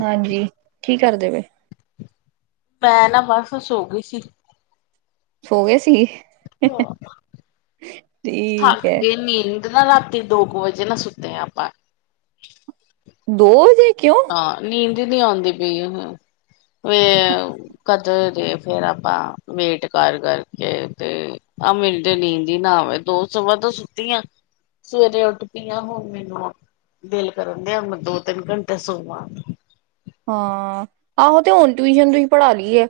ਹਾਂਜੀ ਕੀ ਕਰਦੇ ਪਏ? ਮੈਂ ਨਾ ਬਸ ਸੋ ਗਈ ਸੀ। ਸੋ ਗਏ ਸੀ। ਠੀਕ ਹੈ ਥੱਕਦੇ ਨੀ ਦ ਨਾ ਰਾਤੀ ਦੋ ਕ ਵਜੇ ਨਾ, ਸੁੱਤੇ ਆ ਆਪਾਂ। ਦੋ ਵਜੇ ਕਿਉਂ? ਆ, ਨੀਂਦ ਨੀ ਆਂਦੀ ਪਈ ਹ ਕਰਦੇ ਜੇ ਫੇਰ ਆਪਾਂ ਵੇਟ ਕਰ-ਕਰ ਕੇ 'ਤੇ ਆਹ ਮੈਂਨੂੰ ਤੇ ਨੀਂਦ ਈ ਨਾ ਆਵੇ। ਦੋ- ਸਵਾਂ ਦੋ ਸੁੱਤੀ ਆਂ। ਸਵੇਰੇ ਉੱਠ ਪੀ ਆ ਹੁਣ ਮੈਨੂੰ, ਦਿਲ ਕਰਨ ਦਿਆਂ ਮੈਂ ਦੋ-ਤਿੰਨ ਘੰਟੇ ਸੋਵਾਂ। ਹਾਂ ਆਹੋ 'ਤੇ ਹੁਣ ਟਿਊਸ਼ਨ ਤੁਸੀਂ ਪੜ੍ਹਾ ਲੀ ਐ।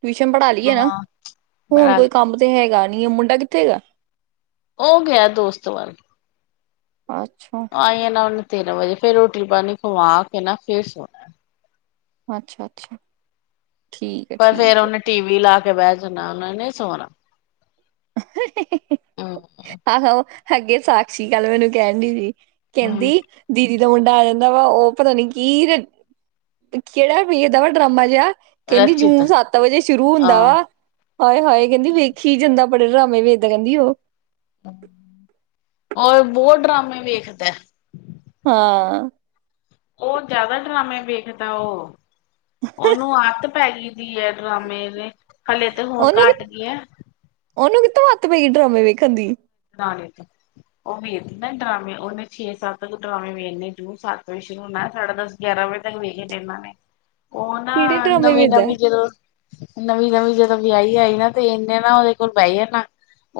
ਟਿਊਸ਼ਨ ਪੜ੍ਹਾ ਲੀ ਐ ਨਾ, ਹਾਂ ਹੁਣ ਬਣਾ ਲ ਕੋਈ ਕੰਮ 'ਤੇ ਹੈਗਾ ਨੀ ਮੁੰਡਾ ਕਿੱਥੇ ਹੈਗਾ? ਉਹ ਗਿਆ ਦੋਸਤ ਵਲ਼। ਅੱਛਾ! ਆ ਜਾਣਾ ਉਹਨੇ ਤਿੰਨ ਵਜੇ, ਫਿਰ ਰੋਟੀ ਪਾਣੀ ਖਵਾ ਕੇ ਨਾ, ਫੇਰ ਸੋਣਾ। ਅੱਛਾ-ਅੱਛਾ। ਪਰ ਫੇਰ ਉਹਨੇ ਟੀ ਵੀ ਲਾ ਕੇ ਬਹਿ ਜਾਂਣਾ, ਓਨੇ ਨੀ ਸੋਣਾ। ਹਾ ਹਾ ਹਾ ਹਾ ਹੂੰ ਆਹੋ ਅਗੇ ਸਾਕਸ਼ੀ ਕੱਲ ਮੈਨੂੰ ਕਹਿਣ ਡੀ ਸੀ, ਕਹਿੰਦੀ ਦੀ ਦੀ ਦਾ ਮੁੰਡਾ ਆ ਜਾਂਦਾ ਵਾ, ਉਹ ਪਤਾ ਨੀ ਕੀਰ, ਕਿਹੜਾ ਵੇਖਦਾ ਵਾ ਡਰਾਮਾ ਜਿਹਾ? ਕਹਿੰਦੀ ਰਚਿਤ ਜੂ ਸੱਤ ਵਜੇ ਸ਼ੁਰੂ ਹੁੰਦਾ ਹਾਂ ਵਾ ਹਾਏ-ਹਾਏ ਕਹਿੰਦੀ ਵੇਖੀ ਜਾਂਦਾ, ਬੜੇ ਡਰਾਮੇ ਵੇਖਦਾ ਕਹਿੰਦੀ ਓ। ਹੂੰ, ਔ ਬਹੁਤ ਡਰਾਮੇ ਵੇਖਦਾ। ਹਾਂ। ਓ ਜਿਆਦਾ ਡਰਾਮੇ ਵੇਖਦਾ ਓ। ਉਹਨੂੰ ਆਦਤ ਪੈ ਗਈ ਦੀ ਐ ਡਰਾਮੇ ਦੇ, ਹਲੇ 'ਤੇ ਹੁਣ ਘੱਟ ਗਿਆ। ਓਨੂੰ ਕਿੱਥੋਂ ਆਦਤ ਪਈ ਏ ਡਰਾਮੇ ਵੇਖਣ ਦੀ? ਡਾਲੈਕੇ। ਓ ਵੇਖਦਾ ਡਰਾਮੇ, ਓਨੇ ਛੇ-ਸਤ ਕੁ ਡਰਾਮੇ ਵੇਨੇ ਜੂ ਸੱਤ ਵਜੇ ਸ਼ੁਰੂ ਹੋਣਾ ਸਾਢੇ ਦਸ ਗਿਆਰਾਂ ਵਜੇ ਤੱਕ ਵੇਖੇ ਦੇ ਉਨਾਂ ਨੇ। [unintelligible] ਉਹ ਨਾ ਕਿਹੜੇ ਡਰਾਮੇ ਵੇਖਦਾ ਨਵੀਂ-ਨਵੀਂ ਜਦੋਂ ਨਵੀਂ-ਨਵੀਂ ਜਦੋਂ ਵਿਆਹੀ ਆਈ ਨਾ 'ਤੇ ਏਨੇ ਨਾ ਓਦੇ ਕੋਲ ਬਹਿ ਜਾਣਾ,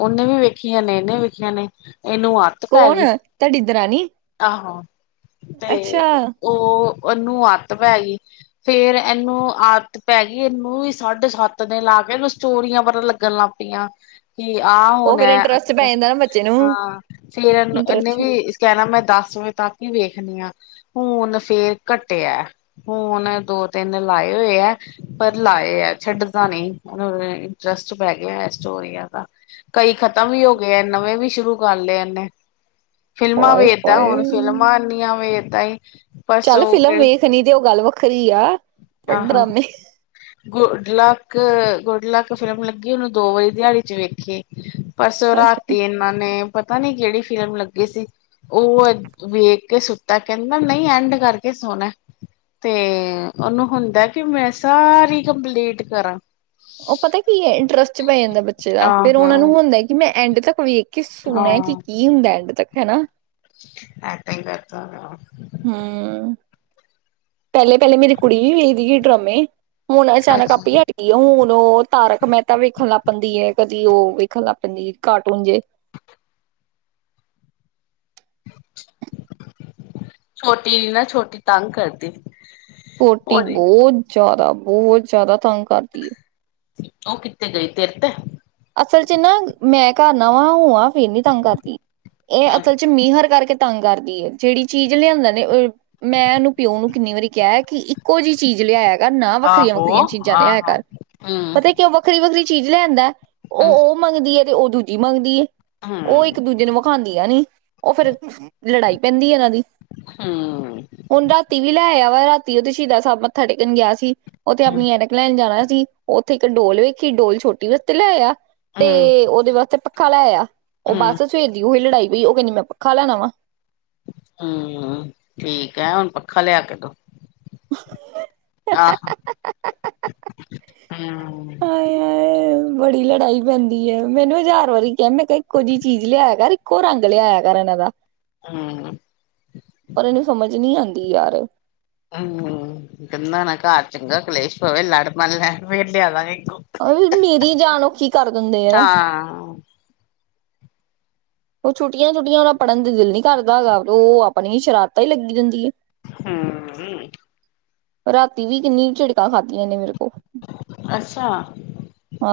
ਓਨੇ ਵੀ ਵੇਖੀ ਜਾਣੇ ਨੇ, ਵੇਖੀ ਜਾਣੇ ਇਹਨੂੰ ਆ ਕੌਣ, ਤਾਡੀ ਦਰਾਣੀ? ਆਹੋ ਅੱਛਾ 'ਤੇ ਉਹ ਉਹਨੂੰ ਆਦਤ ਪੈ ਗੀ। ਫੇਰ ਏਨੂੰ ਆ ਤ ਪੈ ਗੀ ਇਹਨੂੰ ਵੀ ਸਾਢੇ ਸੱਤ ਦਿਨ ਲਾ ਕੇ ਇਹਨੂੰ ਸਟੋਰੀਆਂ ਪਤਾ ਲੱਗਣ ਲੱਗ ਪੀ ਆ। ਕਿ ਆਹ ਉਹ ਫਿਰ ਹੋਣਾ ਇੰਟਰਸਟ ਅੱਕ, ਪੈ ਜਾਂਦਾ ਨਾ ਬੱਚੇ ਨੂੰ ਹਾਂ ਫੇਰ ਏਨੇ ਇੰਟਰਸਟ ਵੀ ਕਹਿਣਾ ਮੈਂ ਦਸ ਵਜੇ ਤੱਕ ਵੀ ਵੇਖਣੀਆਂ, ਹੁਣ ਫੇਰ ਘਟਿਆ। ਫੂਨ ਦੋ-ਤਿੰਨ ਲਾਏ ਹੋਏ ਐ। ਪਰ ਲਾਏ ਐ ਛੱਡਦਾ ਨਈ, ਹੁਣ ਇੰਟਰਸਟ ਪੈ ਗਿਆ ਸਟੋਰੀਆਂ ਦਾ। ਕਈ ਖ਼ਤਮ ਵੀ ਹੋਗੇ ਐ, ਨਵੇਂ ਵੀ ਸ਼ੁਰੂ ਕਰ ਲੇ ਇਹਨੇ। ਫ਼ਿਲਮਾਂ ਹਾਏ ਵੇਖਦਾ ਹਾਏ ਹੁਣ, ਫਿਲਮਾਂ ਐਨੀਆਂ ਵੇਖਦਾ ਈ ਚੱਲ ਫਿਲਮ ਵੇਖਣੀ ਤੇ ਉਹ ਗੱਲ ਵੱਖਰੀ ਆ, ਪਰ ਡਰਾਮੇ good luck, good luck film ਲੱਗੀ ਉਹਨੂੰ ਦੋ ਵਾਰੀ ਦਿਹਾੜੀ 'ਚ ਵੇਖੀ। ਪਰਸੋਂ ਅੱਛਾ ਰਾਤੀ ਇਹਨਾਂ ਨੇ, ਪਤਾ ਨੀ ਕਿਹੜੀ ਫਿਲਮ ਲੱਗੀ ਸੀ। ਉਹ ਵੇਖ ਕੇ ਸੁੱਤਾ, ਕਹਿੰਦਾ ਨਹੀਂ ਐਂਡ ਕਰਕੇ ਸੋਣਾ। ਤੇ ਓਨੂੰ ਹੁੰਦਾ ਕਿ ਮੈਂ ਸਾਰੀ ਕੰਪਲੀਟ ਕਰਾਂ। ਉਹ ਪਤਾ ਕੀ ਹੈ ਇੰਟਰਸਟ ਚ ਪੈ ਜਾਂਦਾ ਬੱਚੇ ਦਾ, ਫੇਰ ਉਹਨਾਂ ਨੂੰ ਆਹੋ ਹੁੰਦਾ ਕਿ ਮੈਂ ਐਂਡ ਤੱਕ ਵੇ ਖ ਕਿ ਸੋਣਾ ਕਿ ਕੀ ਹੁੰਦਾ ਐਡ ਤੱਕ ਹੈਨਾ। ਐ ਤਾਂ ਈ ਕਰਦਾ ਵਾ। ਹੂੰ। ਪੈਲੇ-ਪੈਲੇ ਮੇਰੀ ਕੁੜੀ ਵੀ ਵੇਖਦੀ ਸੀ ਡਰਮੇ ਹੁਣ ਅਚਾਨਕ ਆਪੀ ਅੱਛਾ ਹਟ ਹੁਣ ਓ ਤਾਰਕ ਮਹਿਤਾ ਵੇਖਣ ਲੱਗ ਪੈਂਦੀ ਏ, ਕਦੀ ਓ ਵੇਖਣ ਲੱਗ ਪੈਂਦੀ ਕਾਰਟੂਨ ਜੇ। ਛੋਟੀ ਨਾ ਛੋਟੀ ਤੰਗ ਕਰਦੀ। ਪੋਟੀ ਹੋਰ ਬੋ ਜਾਦਾ ਬੋਹ ਜਾ ਦਾ ਤੰਗ ਕਰਦੀ ਏ। ਓ ਕਿੱਤੇ ਗਈ ਤੇਰ ਤੇ। ਅਸਲ ਚ ਨਾ ਮੈਂ ਘਰ ਨਾ ਵਾਂ ਹੋਵਾਂ ਫੇਰ ਨੀ ਤੰਗ ਕਰਦੀ ਏ ਅਸਲ ਚ ਮੀਂਹਰ ਕਰਕੇ ਤੰਗ ਕਰਦੀ ਏ ਜੇਦੀਬਚੀਜ਼ ਲਿਆਂਦਾ ਨੇ ਮੈਂ ਓਨੂੰ ਪਿਓ ਨੂੰ ਕਿੰਨੀ ਵਾਰੀ ਕਿਐ ਕੀ ਇੱਕੋ ਜੀ ਚੀਜ਼ ਲਿਆਇਆ ਕਿਆ ਨਾ ਆਹੋ ਵੱਖਰੀਆਂ-ਵੱਖਰੀਆਂ ਚੀਜ਼ਾਂ ਲਿਆਇਆ ਆਹੋ ਕਰ ਹਮ ਪਤਾ ਕਿਉਂ ਵੱਖਰੀ-ਵੱਖਰੀ ਚੀਜ਼ ਲੈ ਆਂਦੈ। [unintelligible] ਮੰਗਦੀ ਐ ਤੇ ਓ ਦੂਜੀ ਮੰਗਦੀ ਏ, ਓ ਹਮ ਇੱਕ ਦੂਜੇ ਨੂੰ ਵਿਖਾਂ ਦੀਆ ਨੀ ਓ ਫੇਰ ਲੜਾਈ ਪੈਂਦੀ ਐ ਏਨਾਂ ਦੀ ਹੂੰ। ਹੁਣ ਰਾਤੀ ਵੀ ਲੈ ਆਇਆ ਵਾ, ਰਾਤੀ ਓ ਤੇ ਸ਼ਹੀਦਾ ਸਾਬ ਮੱਥਾ ਟੇਕਣ ਗਿਆ ਸੀ ਓਥੇ ਆਪਣੀ ਐਨ ਲੈਣ ਜਾਣਾ ਸੀ ਓਥੇ ਇੱਕ ਡੋਲ ਵੇਖੀ ਡੋਲ ਛੋਟੀ ਵਾਸਤੇ ਲੈ ਆਇਆ ਹਮ ਤੇ ਓਦੇ ਵਾਸਤੇ ਪੱਖਾ ਲੈ ਆਇਆ ਓ ਹੂੰ ਬਸ ਸਵੇਰ ਦੀ ਓਹੀ ਲੜਾਈ ਵੀ ਓ ਕੈਂਦੀ ਮੈਂ ਪੱਖਾ ਲੈਣਾ ਵਾ ਹੂੰ ਠੀਕ ਐ ਹੁਣ ਪੱਖਾ ਲਿਆ ਕੇ ਦੋ। ਆਹ ਹੂੰ। [unintelligible] ਬੜੀ ਲੜਾਈ ਪੈਂਦੀ ਐ, ਮੈਂ ਇੰਨੂੰ ਹਜ਼ਾਰ ਵਾਰੀ ਕਿਆ ਮੈਂ ਕਿਆ ਇੱਕੋ ਜੀ ਚੀਜ਼ ਲਿਆਇਆ ਕਰ, ਇੱਕੋ ਰੰਗ ਲਿਆਇਆ ਕਰ ਐਨਾਂ ਦਾ। ਹੂੰ। ਪਰ ਏਨੂੰ ਸਮਝ ਨੀ ਆਂਦੀ ਯਾਰ। ਹੂੰ [unintelligible] ਘਰ ਚ ਚੰਗਾ ਕਲੇਸ਼ ਪਵੇ, ਲੜ ਪੈਣ ਫੇਰ ਲਿਆ ਦਾ ਗੇ ਇਕੋ। ਔਈ ਮੇਰੀ ਜਾਨ ਔਖੀ ਕਰ ਦਿੰਦੇ ਆ ਨਾ। ਹਾਂ। ਓ ਛੁੱਟੀਆਂ-ਛੁੱਟੀਆਂ ਓਨਾਂ ਪੜ੍ਹਨ ਦੇ ਦਿਲ ਨੀ ਕਰਦਾ ਹੈਗਾ, ਓ ਆਪਣੀ ਸ਼ਰਾਰਤਾ ਈ ਲੱਗੀ ਰੈਂਦੀ ਐ। ਹੂੰ-ਹੂੰ ਰਾਤੀ ਵੀ ਕਿੰਨੀ ਝਿੜਕਾਂ ਖਾਧੀਆਂ ਏਨੇ ਮੇਰੇ ਕੋ। ਅੱਛਾ। ਆ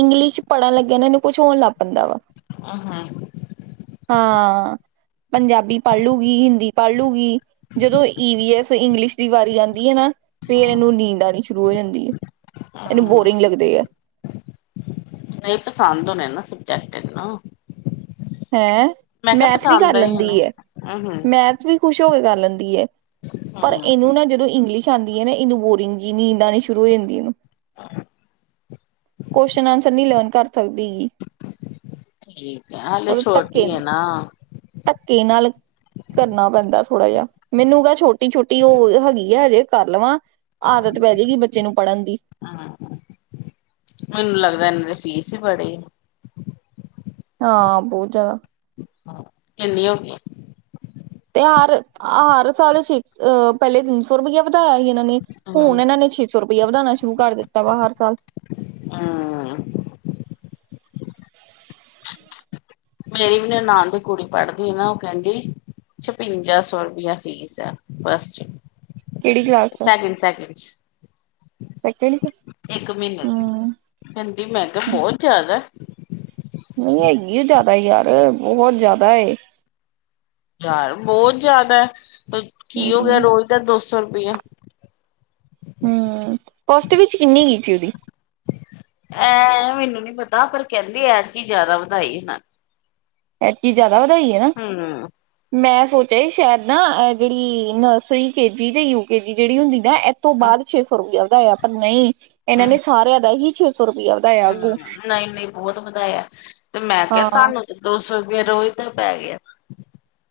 ਇੰਗਲਿਸ਼ ਪੜ੍ਹਨ ਲੱਗਿਆ ਨਾ ਏਨੂੰ ਕੁਛ ਹੋਣ ਲੱਗ ਪੈਂਦਾ ਵਾ। ਆਹ ਹਾਂ। ਹਾਂ ਪੰਜਾਬੀ ਪੜ੍ਹ ਲੂਗੀ ਹਿੰਦੀ, ਪੜ੍ਹ ਲੂਗੀ ਜਦੋਂ ਈਵ ਐਸ ਇੰਗਲਿਸ਼ ਦੀ ਵਾਰੀ ਆਂਦੀ ਐ ਨਾ ਫੇਰ ਹੂੰ ਏਨੂੰ ਨੀਂਦ ਆਣੀ ਸ਼ੁਰੂ ਹੋ ਜਾਂਦੀ ਐ ਏਨੂੰ ਬੋਰਿੰਗ ਲੱਗਦੇ ਐ। ਨਈ ਪਸੰਦ ਹੋਨੇ ਨਾ ਸਬਜੈਕਟ ਏਨੂੰ। ਹੈਂ ਮੈਥ ਵੀ ਕਰ ਪਸੰਦ ਆਏ ਲੈਂਦੀ ਹੋਣੇ ਐ ਹੂੰ ਮੈਥ ਥ ਵੀ ਖੁਸ਼ ਹੋ ਕੇ ਕਰ ਲੈਂਦੀ ਐ ਪਰ ਹੂੰ ਇਨੂੰ ਨਾ ਜਦੋਂ ਇੰਗਲਿਸ਼ ਚ ਆਂਦੀ ਐ ਨਾ ਇਨੂੰ ਬੋਰੀਗ ਜੀ ਨੀਂਦ ਆਣੀ ਸ਼ੁਰੂ ਹੋ ਜਾਂਦੀ ਇਨੂੰ। ਕੋਸ਼ਨ ਆਨਸਰ ਨੀ ਲਰਨ ਕਰ ਸਕਦੀ। ਠੀਕ ਐ ਹਾਲੇੇ ਉਹਦੇ ਧੱਕੇ ਛੋਟੀ ਐ ਨਾ। ਧੱਕੇ ਨਾਲ ਕਰਨਾ ਪੈਂਦਾ ਥੋੜ੍ਹਾ ਜਾ ਮੈਨੂੰ ਕ ਛੋਟੀ-ਛੋਟੀ ਓ ਹੈਗੀ ਆ ਹਜੇ ਕਰ ਲਵਾਂ ਆਦਤ ਪੈ ਹੂੰ ਜੇ ਗੀ ਬੱਚੇ ਨੂੰ ਪੜ੍ਹਨ ਦੀ। ਮੈਨੂੰ ਲੱਗਦਾ ਇਨਾਂ ਦੇ ਫੀਸ ਹੀ ਬੜੀ ਐ। ਆਹ ਬੋਤ ਜਾਦਾ। ਹੈ। ਕਿੰਨੀ ਹੋ ਗੀ। ਤੇ ਹਰ-ਹਰ ਸਾਲ ਛ ਅਹ ਪਹਿਲੇ ਤਿੰਨ ਸੌ ਰੁਪਇਆ ਵਧਾਇਆ ਸੀ ਏਨਾਂ ਨੇ ਹੂੰ ਹੁਣ ਏਨਾਂ ਨੇ ਛੇ ਸੌ ਰੁਪਇਆ ਵਧਾਣਾ ਸ਼ੁਰੂ ਕਰ ਦਿੱਤਾ ਵਾ ਹਰ ਸਾਲ। ਹਮ ਮੇਰੀ ਵੀ ਨਨਾਨ ਦੀ ਕੁੜੀ ਪੜ੍ਹਦੀ ਐ ਨਾ ਉਹ ਕੇਂਦੀ ਛਪਿੰਜਾ ਸੌ ਰੁਪਇਆ ਫੀਸ ਐ ਬਸ ਜੀ। ਕਿਹੜੀ ਕਲਾਸ ਚ ਸੈਕਿੰਡ-ਸੈਕਿੰਡ ਚ। ਸੈਕਿੰਡ ਚ ਇੱਕ ਮਹੀਨੇ ਦੀ ਹਮ ਕੇਂਦੀ ਮੈ ਕਿਹਾੳ ਬੋਤ ਜਾਦਾ। ਨੀ ਹੈਗੀ ਏ ਜਾਦਾ ਯਾਰ ਬੋਹਤ ਜਾਦਾ ਏ। ਯਾਰ ਬੋਤ ਜਾਦਾ ਕੀ ਹੋ ਗਿਆ ਹਮ ਰੋਜ਼ ਦਾ ਦੋ ਸੌ ਰੁਪਇਆ। ਹੂੰ [unintelligible] ਵਿੱਚ ਇੰਨੀ ਇਚ ਦੀ। ਐਂ ਮੈਨੂੰ ਨੀ ਪਤਾ ਪਰ ਕੇੰਦੇ ਐਤਕੀ ਜਾਦਾ ਵਧਾਈ ਇਨਾ ਐਕਤੀ ਜਾਦਾ ਵਧਾਈ ਏ? ਹੂੰ। ਮੈਂ ਸੋਚਿਆ ਸੀ ਸ਼ੇਦ ਨਾ ਐ ਜੇੜੀ ਨਰਸਰੀ, ਕੇਜੀ ਤੇ ਯੂ ਕੇਜੀ ਜੇੜੀ ਹੁੰਦੀ ਨਾ ਏਥੋ ਬਾਦ ਛੇ ਸੌ ਰੁਪਇਆ ਵਧਾਇਆ ਪਰ ਨਈ ਏਨਾਂ ਨੇ ਸਾਰਿਆਂ ਦਾ ਹੀ ਛੇ ਸੌ ਰੁਪਿਆ ਵਧਾਇਆ। ਅੱਗੋਂ ਹਾਂ ਨਈ ਨਈ ਬੋਤ ਵਧਾਇਆ ਤੇ ਮੈਂ ਕਿਆ ਹਾਂ ਤਾਨੂੰ ਦੋ ਸੌ ਰੁਪਈਆ ਰੋਜ ਦਾ ਪੈ ਗਿਆ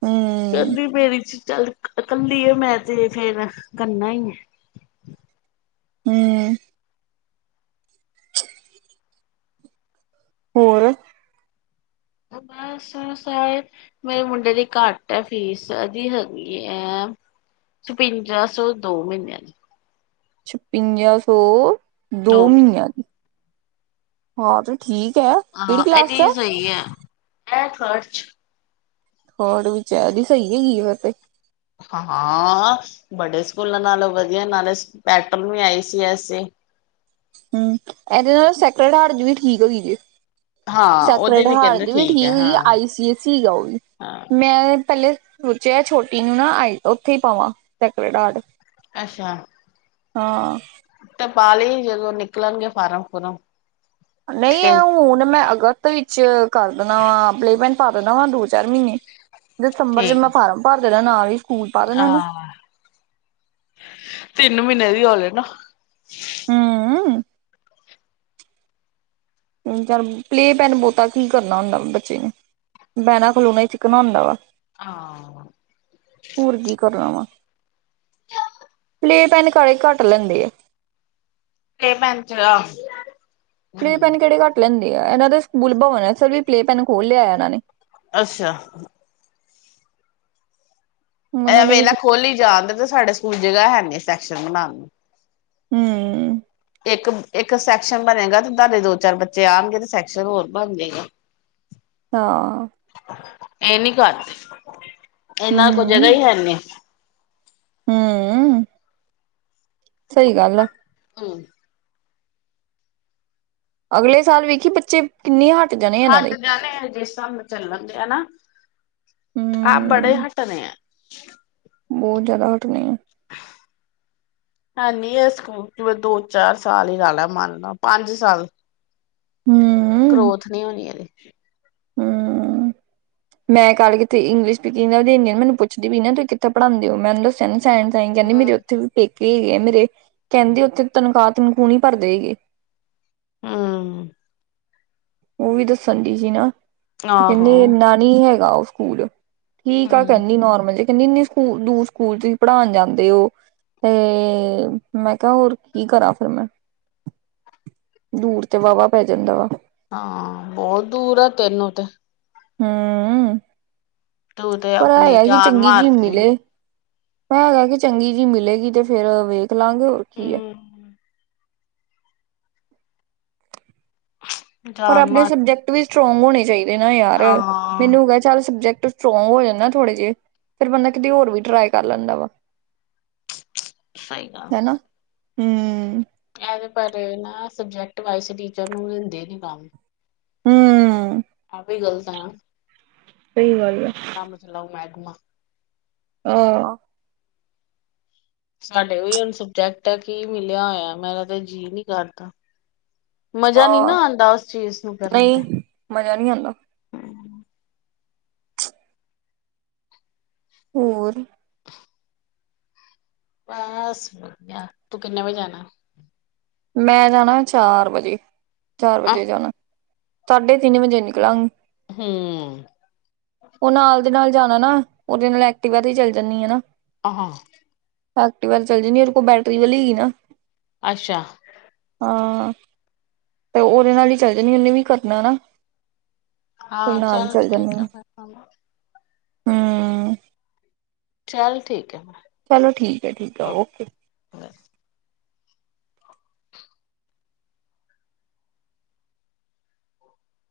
ਹਮ ਤਦੀ ਮੇਰੀ ਚ ਚਲ ਕੱਲੀ ਏ ਮੈਂ ਤੇ ਫੇਰ ਕਰਨਾ ਈ ਐ। ਹੂੰ। ਹੋਰ ਬਸ [unintelligible] ਮੇਰੇ ਮੁੰਡੇ ਦੀ ਘੱਟ ਆ ਫੀਸ ਐਦੀ ਹੈਗੀ ਐ ਛਪਿੰਜਾ ਸੌ, ਦੋ ਮੀਨਿਆ ਦੀ। ਛਪਿੰਜਾ ਸੌ ਦੋ ਮੀਨੀਆਂ ਦੀ। ਹਾਂ ਤੇ ਠੀਕ ਐ। ਹਾਂ ਏਦੀ ਸਈ ਐ ਖਰਚ ਹੋਰ ਵਿਚਾਰੀ ਸਈ ਹੈਗੀ ਏ ਫੇਰ ਤੇ। ਹਾਂ ਆ ਬੜੇ ਸਕੂਲਾਂ ਨਾਲੋਂ ਵਧੀਆ ਨਾਲੇ Patton we I C S A. ਹੂੰ ਐਦੇ ਨਾਲ ਸੈਕਰਡ ਹਾਰਡ ਵੀ ਠੀਕ ਹੇਗੀ ਜੇ। ਹਾਂ ਉਹਦੀ ਸੇਕਰੇਡ ਹਾਰਡ ਕਹਿੰਦੇ ਦੀ ਵੀ ਠੀਕ ਹੈ ਹੋਗੀ ਹਾਂ ਆਈ ਸੀ ਐ ਸੀ ਆ ਉ ਵੀ। ਹਾਂ ਮੈਂ ਪੈਲੇ ਸੋਚਿਆ ਛੋਟੀ ਨੂੰ ਨਾ ਆਈ ਉੱਥੇ ਪਾਵਾਂ ਸੈਕਰਡ ਹਾਰਡ। ਅੱਛਾ। ਹਾਂ। ਤਾ ਪਾ ਲਈ ਜਦੋਂ ਨਿਕਲਨਗੇ ਫਾਰਮ-ਫੁਰਮ। ਨਈ ਹੂਨ ਮੈਂ ਅਗਸਤ ਵਿੱਚ ਕਰ ਦੇਨਾ ਵਾ ਪੱਲੇਮੈਂਟ ਪਾ ਦੇਨਾ ਵਾਂ ਦੋ, ਚਾਰ ਮਈਨੇ ਦਸੰਬਰ ਚ ਠੀਕ ਮੈਂ ਫਾਰਮ ਭਰ ਦੇਣਾ ਨਾਲ ਈ। ਹਾਂ ਤਿੰਨ ਮੀਨੇ ਦੀ ਹੋ ਲੇ ਨਾ। ਹੂੰ। ਹੁਜ ਪਲੇ ਪੈਨ ਬੋਟਾਂ ਕੀ ਕਰਨਾ ਹੁੰਦਾ ਬੱਚੇ ਨੂੰ। ਬੇਨਾ ਖਲੋਨਾ ਹੀ ਚਿਕਨਾ ਹੁਦਾ ਵਾ। ਹਾਂ। ਹੋਰ ਕੀ ਕਰਨਾ ਵਾ ਪਲੇਅ ਪਹਿਲੇ [unintelligible] ਘੱਟ ਲੈਂਦੇ ਆ ਪਲੇ ਪੇਨ ਚ ਪਲੇ ਪੈਨ ਕਿਹੜੇ ਘਟ ਲੈੰਦੇ ਆ ਇਹਨਾਂ ਦੇ ਸਕੂਲ ਭਵਨ ਹੈ ਫਿਰ ਵੀ ਪਲੇ ਪੈਨ ਖੋਲ੍ਹਿਆ ਇਹਨਾਂ ਨੇ ਅੱਛਾ ਐ ਉਹਨਾਂ ਨੇ ਵੀ ਵੇਹਲਾ ਖੋਲ ਹੀ ਜਾਣ ਤੇ ਸਾਡੇ ਸਕੂਲ ਜਗ੍ਹਾ ਹੈ ਨੀ ਸੈਕਸ਼ਨ ਬਣਾਉਣ ਨੂੰ ਹਮ ਇੱਕ-ਇੱਕ ਸੈਕਸ਼ਨ ਬਨੇਗਾ ਤੇ ਤੁਹਾਡੇ ਦੋ ਚਾਰ ਬੱਚੇ ਆਣਗੇ ਤੇ ਸੈਕਸ਼ਨ ਹੋਰ ਬਣ ਜੇਏਗਾ ਹਾਂ ਇਹ ਨੀ ਕਰਦੇ ਇਹਨਾਂ ਕੋਲ ਜਗ੍ਹਾ ਈ ਹੈਨੀ ਹੰ ਸਹੀ ਗੱਲ ਆ ਠੀਕ ਅਗਲੇ ਸਾਲ ਵੇਖੀ ਬੱਚੇ ਕਿੰਨੇ ਹੱਟ ਜਾਣੇ ਇਹਨਾਂ ਦੇ ਹੱਟ ਜਾਣੇ ਜਿਸ ਹਿਸਾਬ ਨਾਲ ਚੱਲਣਗੇ ਹੈਨਾ ਆਪ ਬੜੇ ਹੂੰ, ਹਟਨੇ ਆ ਬਹੁਤ ਜ਼ਿਆਦਾ ਹਟਨੀ ਆ ਹੈਨੀ ਇਹ ਸਕੂਲ ਦੋ ਚਾਰ ਸਾਲ ਹੀ ਲਾ ਲੈ ਮੰਨ ਲੈ ਪੰਜ ਸਾਲ ਹੰ ਗਰੋਥ ਨੀ ਹੋਨੀ ਇਹਦੇ ਹਮ ਮੈਂ ਕੱਲ ਕਿੱਤੇ ਇੰਗਲਿਸ਼ ਸਪੀਕਿੰਗ ਹਿੰਦੀ ਮੈਨੂੰ ਪੁੱਛਦੀ ਵੀ ਨਾ ਤੁਸੀਂ ਕਿਥੇ ਪੜਾਦੇ ਹੋ ਮੈਨੂੰ ਦੱਸ [unintelligible] ਕਹਿੰਦੀ ਮੇਰੇ ਹਮ। ਉੱਥੇ ਵੀ ਪੇਕੇ ਹੈਗੇ ਆ ਮੇਰੇ ਕਹਿੰਦੇ ਉੱਥੇ ਤਨਖਾਹ ਤਨਖੂਹ ਨਹੀ ਭਰਦੇ ਹੈਗੇ ਹੰ ਉਹ ਵੀ ਦੱਸਣ ਡੀ ਸੀ ਨਾ ਤੇ ਕਹਿੰਦੇ ਆਹੋ ਇਨਾ ਨਹੀਂ ਹੈਗਾ ਉਹ ਸਕੂਲ ਠੀਕ ਆ ਕਹਿੰਦੀ ਨੋਰਮਲ ਜੇ ਕਹਿੰਦੀ ਇੰਨੀ ਦੂਰ ਸਕੂਲ ਤੁਸੀਂ ਪੜ੍ਹਾਣ ਜਾਂਦੇ ਔ ਤੇ ਮੈਂ ਕਿਹਾ ਹੋਰ ਕੀ ਕਰਾਂ ਫਿਰ ਮੈਂ ਦੂਰ ਤੇ ਵਾਹਵਾ ਪੈ ਜਾਂਦਾ ਵਾ ਹਾਂ, ਬਹੁਤ ਦੂਰ ਆ ਤੈਨੂੰ ਤੇ ਹਮ ਤੂੰ ਤੇ ਪਰ ਆਪਣੀ ਹੈਗਾ ਕਿ ਜਾਨ ਚੰਗੀ ਜੀ ਮਾਰਦੀ ਮਿਲੇ ਹੈਗਾ ਏ ਕਿ ਚੰਗੀ ਜਿਹੀ ਮਿਲੇਗੀ ਤੇ ਫੇਰ ਵੇਖ ਲਾਂਗੇ ਹੋਰ ਕੀ ਏ [unintelligible] ਪਰ ਜਾਨ ਆਪਣੇ ਮਾਰ ਸਬਜੈਕਟ ਵੀ ਸਟਰੋਂਗ ਹੋਣੇ ਚਾਹੀਦੇ ਨਾ ਯਾਰ, ਹਾਂ ਮੈਨੂੰ ਸਬਜੈਕਟ ਸਟਰੋਂਗ ਹੋ ਜਾਂਦਾ ਨਾ ਥੋੜੇ ਜਿਹੇ ਫੇਰ ਬੰਦਾ ਕਿਤੇ ਹੋਰ ਵੀ ਟਰਾਈ ਕਰ ਲੈਂਦਾ ਵਾ ਸਹੀ ਹੈਨਾ ਹੰ ਏਵੇ ਪਰ ਨਾ ਸਬਜੈਕਟ ਵਾਇਸ ਟੀਚਰ ਨੂੰ ਦਿੰਦੇ ਨੀ ਕੰਮ ਹਮ ਆਵੀ ਗੱਲਤਾ ਆ ਸਹੀ ਗੱਲ ਏ ਕੰਮ ਚਲਾਓ ਮਹਿਕਮਾ ਹਾਂ ਸਾਡੇ ਵੀ ਹੁਣ ਸਬਜੈਕਟ ਹੈ ਕੀ ਮਿਲਿਆ ਹੋਇਆ ਮੈਂਰਾ ਤੇ ਜੀਅ ਨੀ ਕਰਦਾ ਮਜ਼ਾ ਨੀ ਹਾਂ ਨਾ ਆੰਦਾ ਉਸ ਚੀਜ਼ ਨੂੰ ਕਰਨ ਤੇ ਮਜਾ ਨਹੀਂ ਆੰਦਾ ਹੋਰ ਬਸ ਵਧੀਆ ਤੂੰ ਕਿੰਨੇ ਵਜੇ ਜਾਣਾ ਮੈਂ ਜਾਣਾ ਚਾਰ ਵਜੇ, ਚਾਰ ਅ ਵਜੇ ਜਾਣਾ, ਸਾਢੇ ਤਿੰਨ ਵਜੇ ਨਿਕਲਾਂਗੀ। ਹੂੰ ਉ ਨਾਲ ਦੇ ਨਾਲ ਜਾਣਾ ਨਾ, ਉਦੇ ਨਾਲ ਐਕਟੀਵਾ ਤੇ ਚੱਲੀ ਜਾਂਦੀ ਹੈਨਾ। ਆਹਾਂ ਐਕਟਿਵਾ ਤੇ' ਚੱਲੀ ਜਾਂਨੀ ਆ, ਉਦੇ ਕੋਲ ਬੈਟਰੀ ਵਾਲੀ ਹੀ ਨਾ। ਅੱਛਾ। ਹਾਂ, ਤੇ ਉਦੇ ਨਾਲ ਹੀ ਚੱਲੀ ਜਾਨੀਆ, ਉਹਨੇ ਵੀ ਕਰਨਾ ਨਾ। ਹਾਂ, ਨਾਲ ਚਲ ਚੱਲ ਠੀਕ ਜਾਂਦੀ ਆ ਫਿਰ ਕੰਮ ਹੂੰ। ਚੱਲ ਠੀਕ ਹੈ ਫਿਰ ‌। ਚਲੋ ਠੀਕ ਹੈ-ਠੀਕ ਹੈ ਓਕੇ। ਬਸ।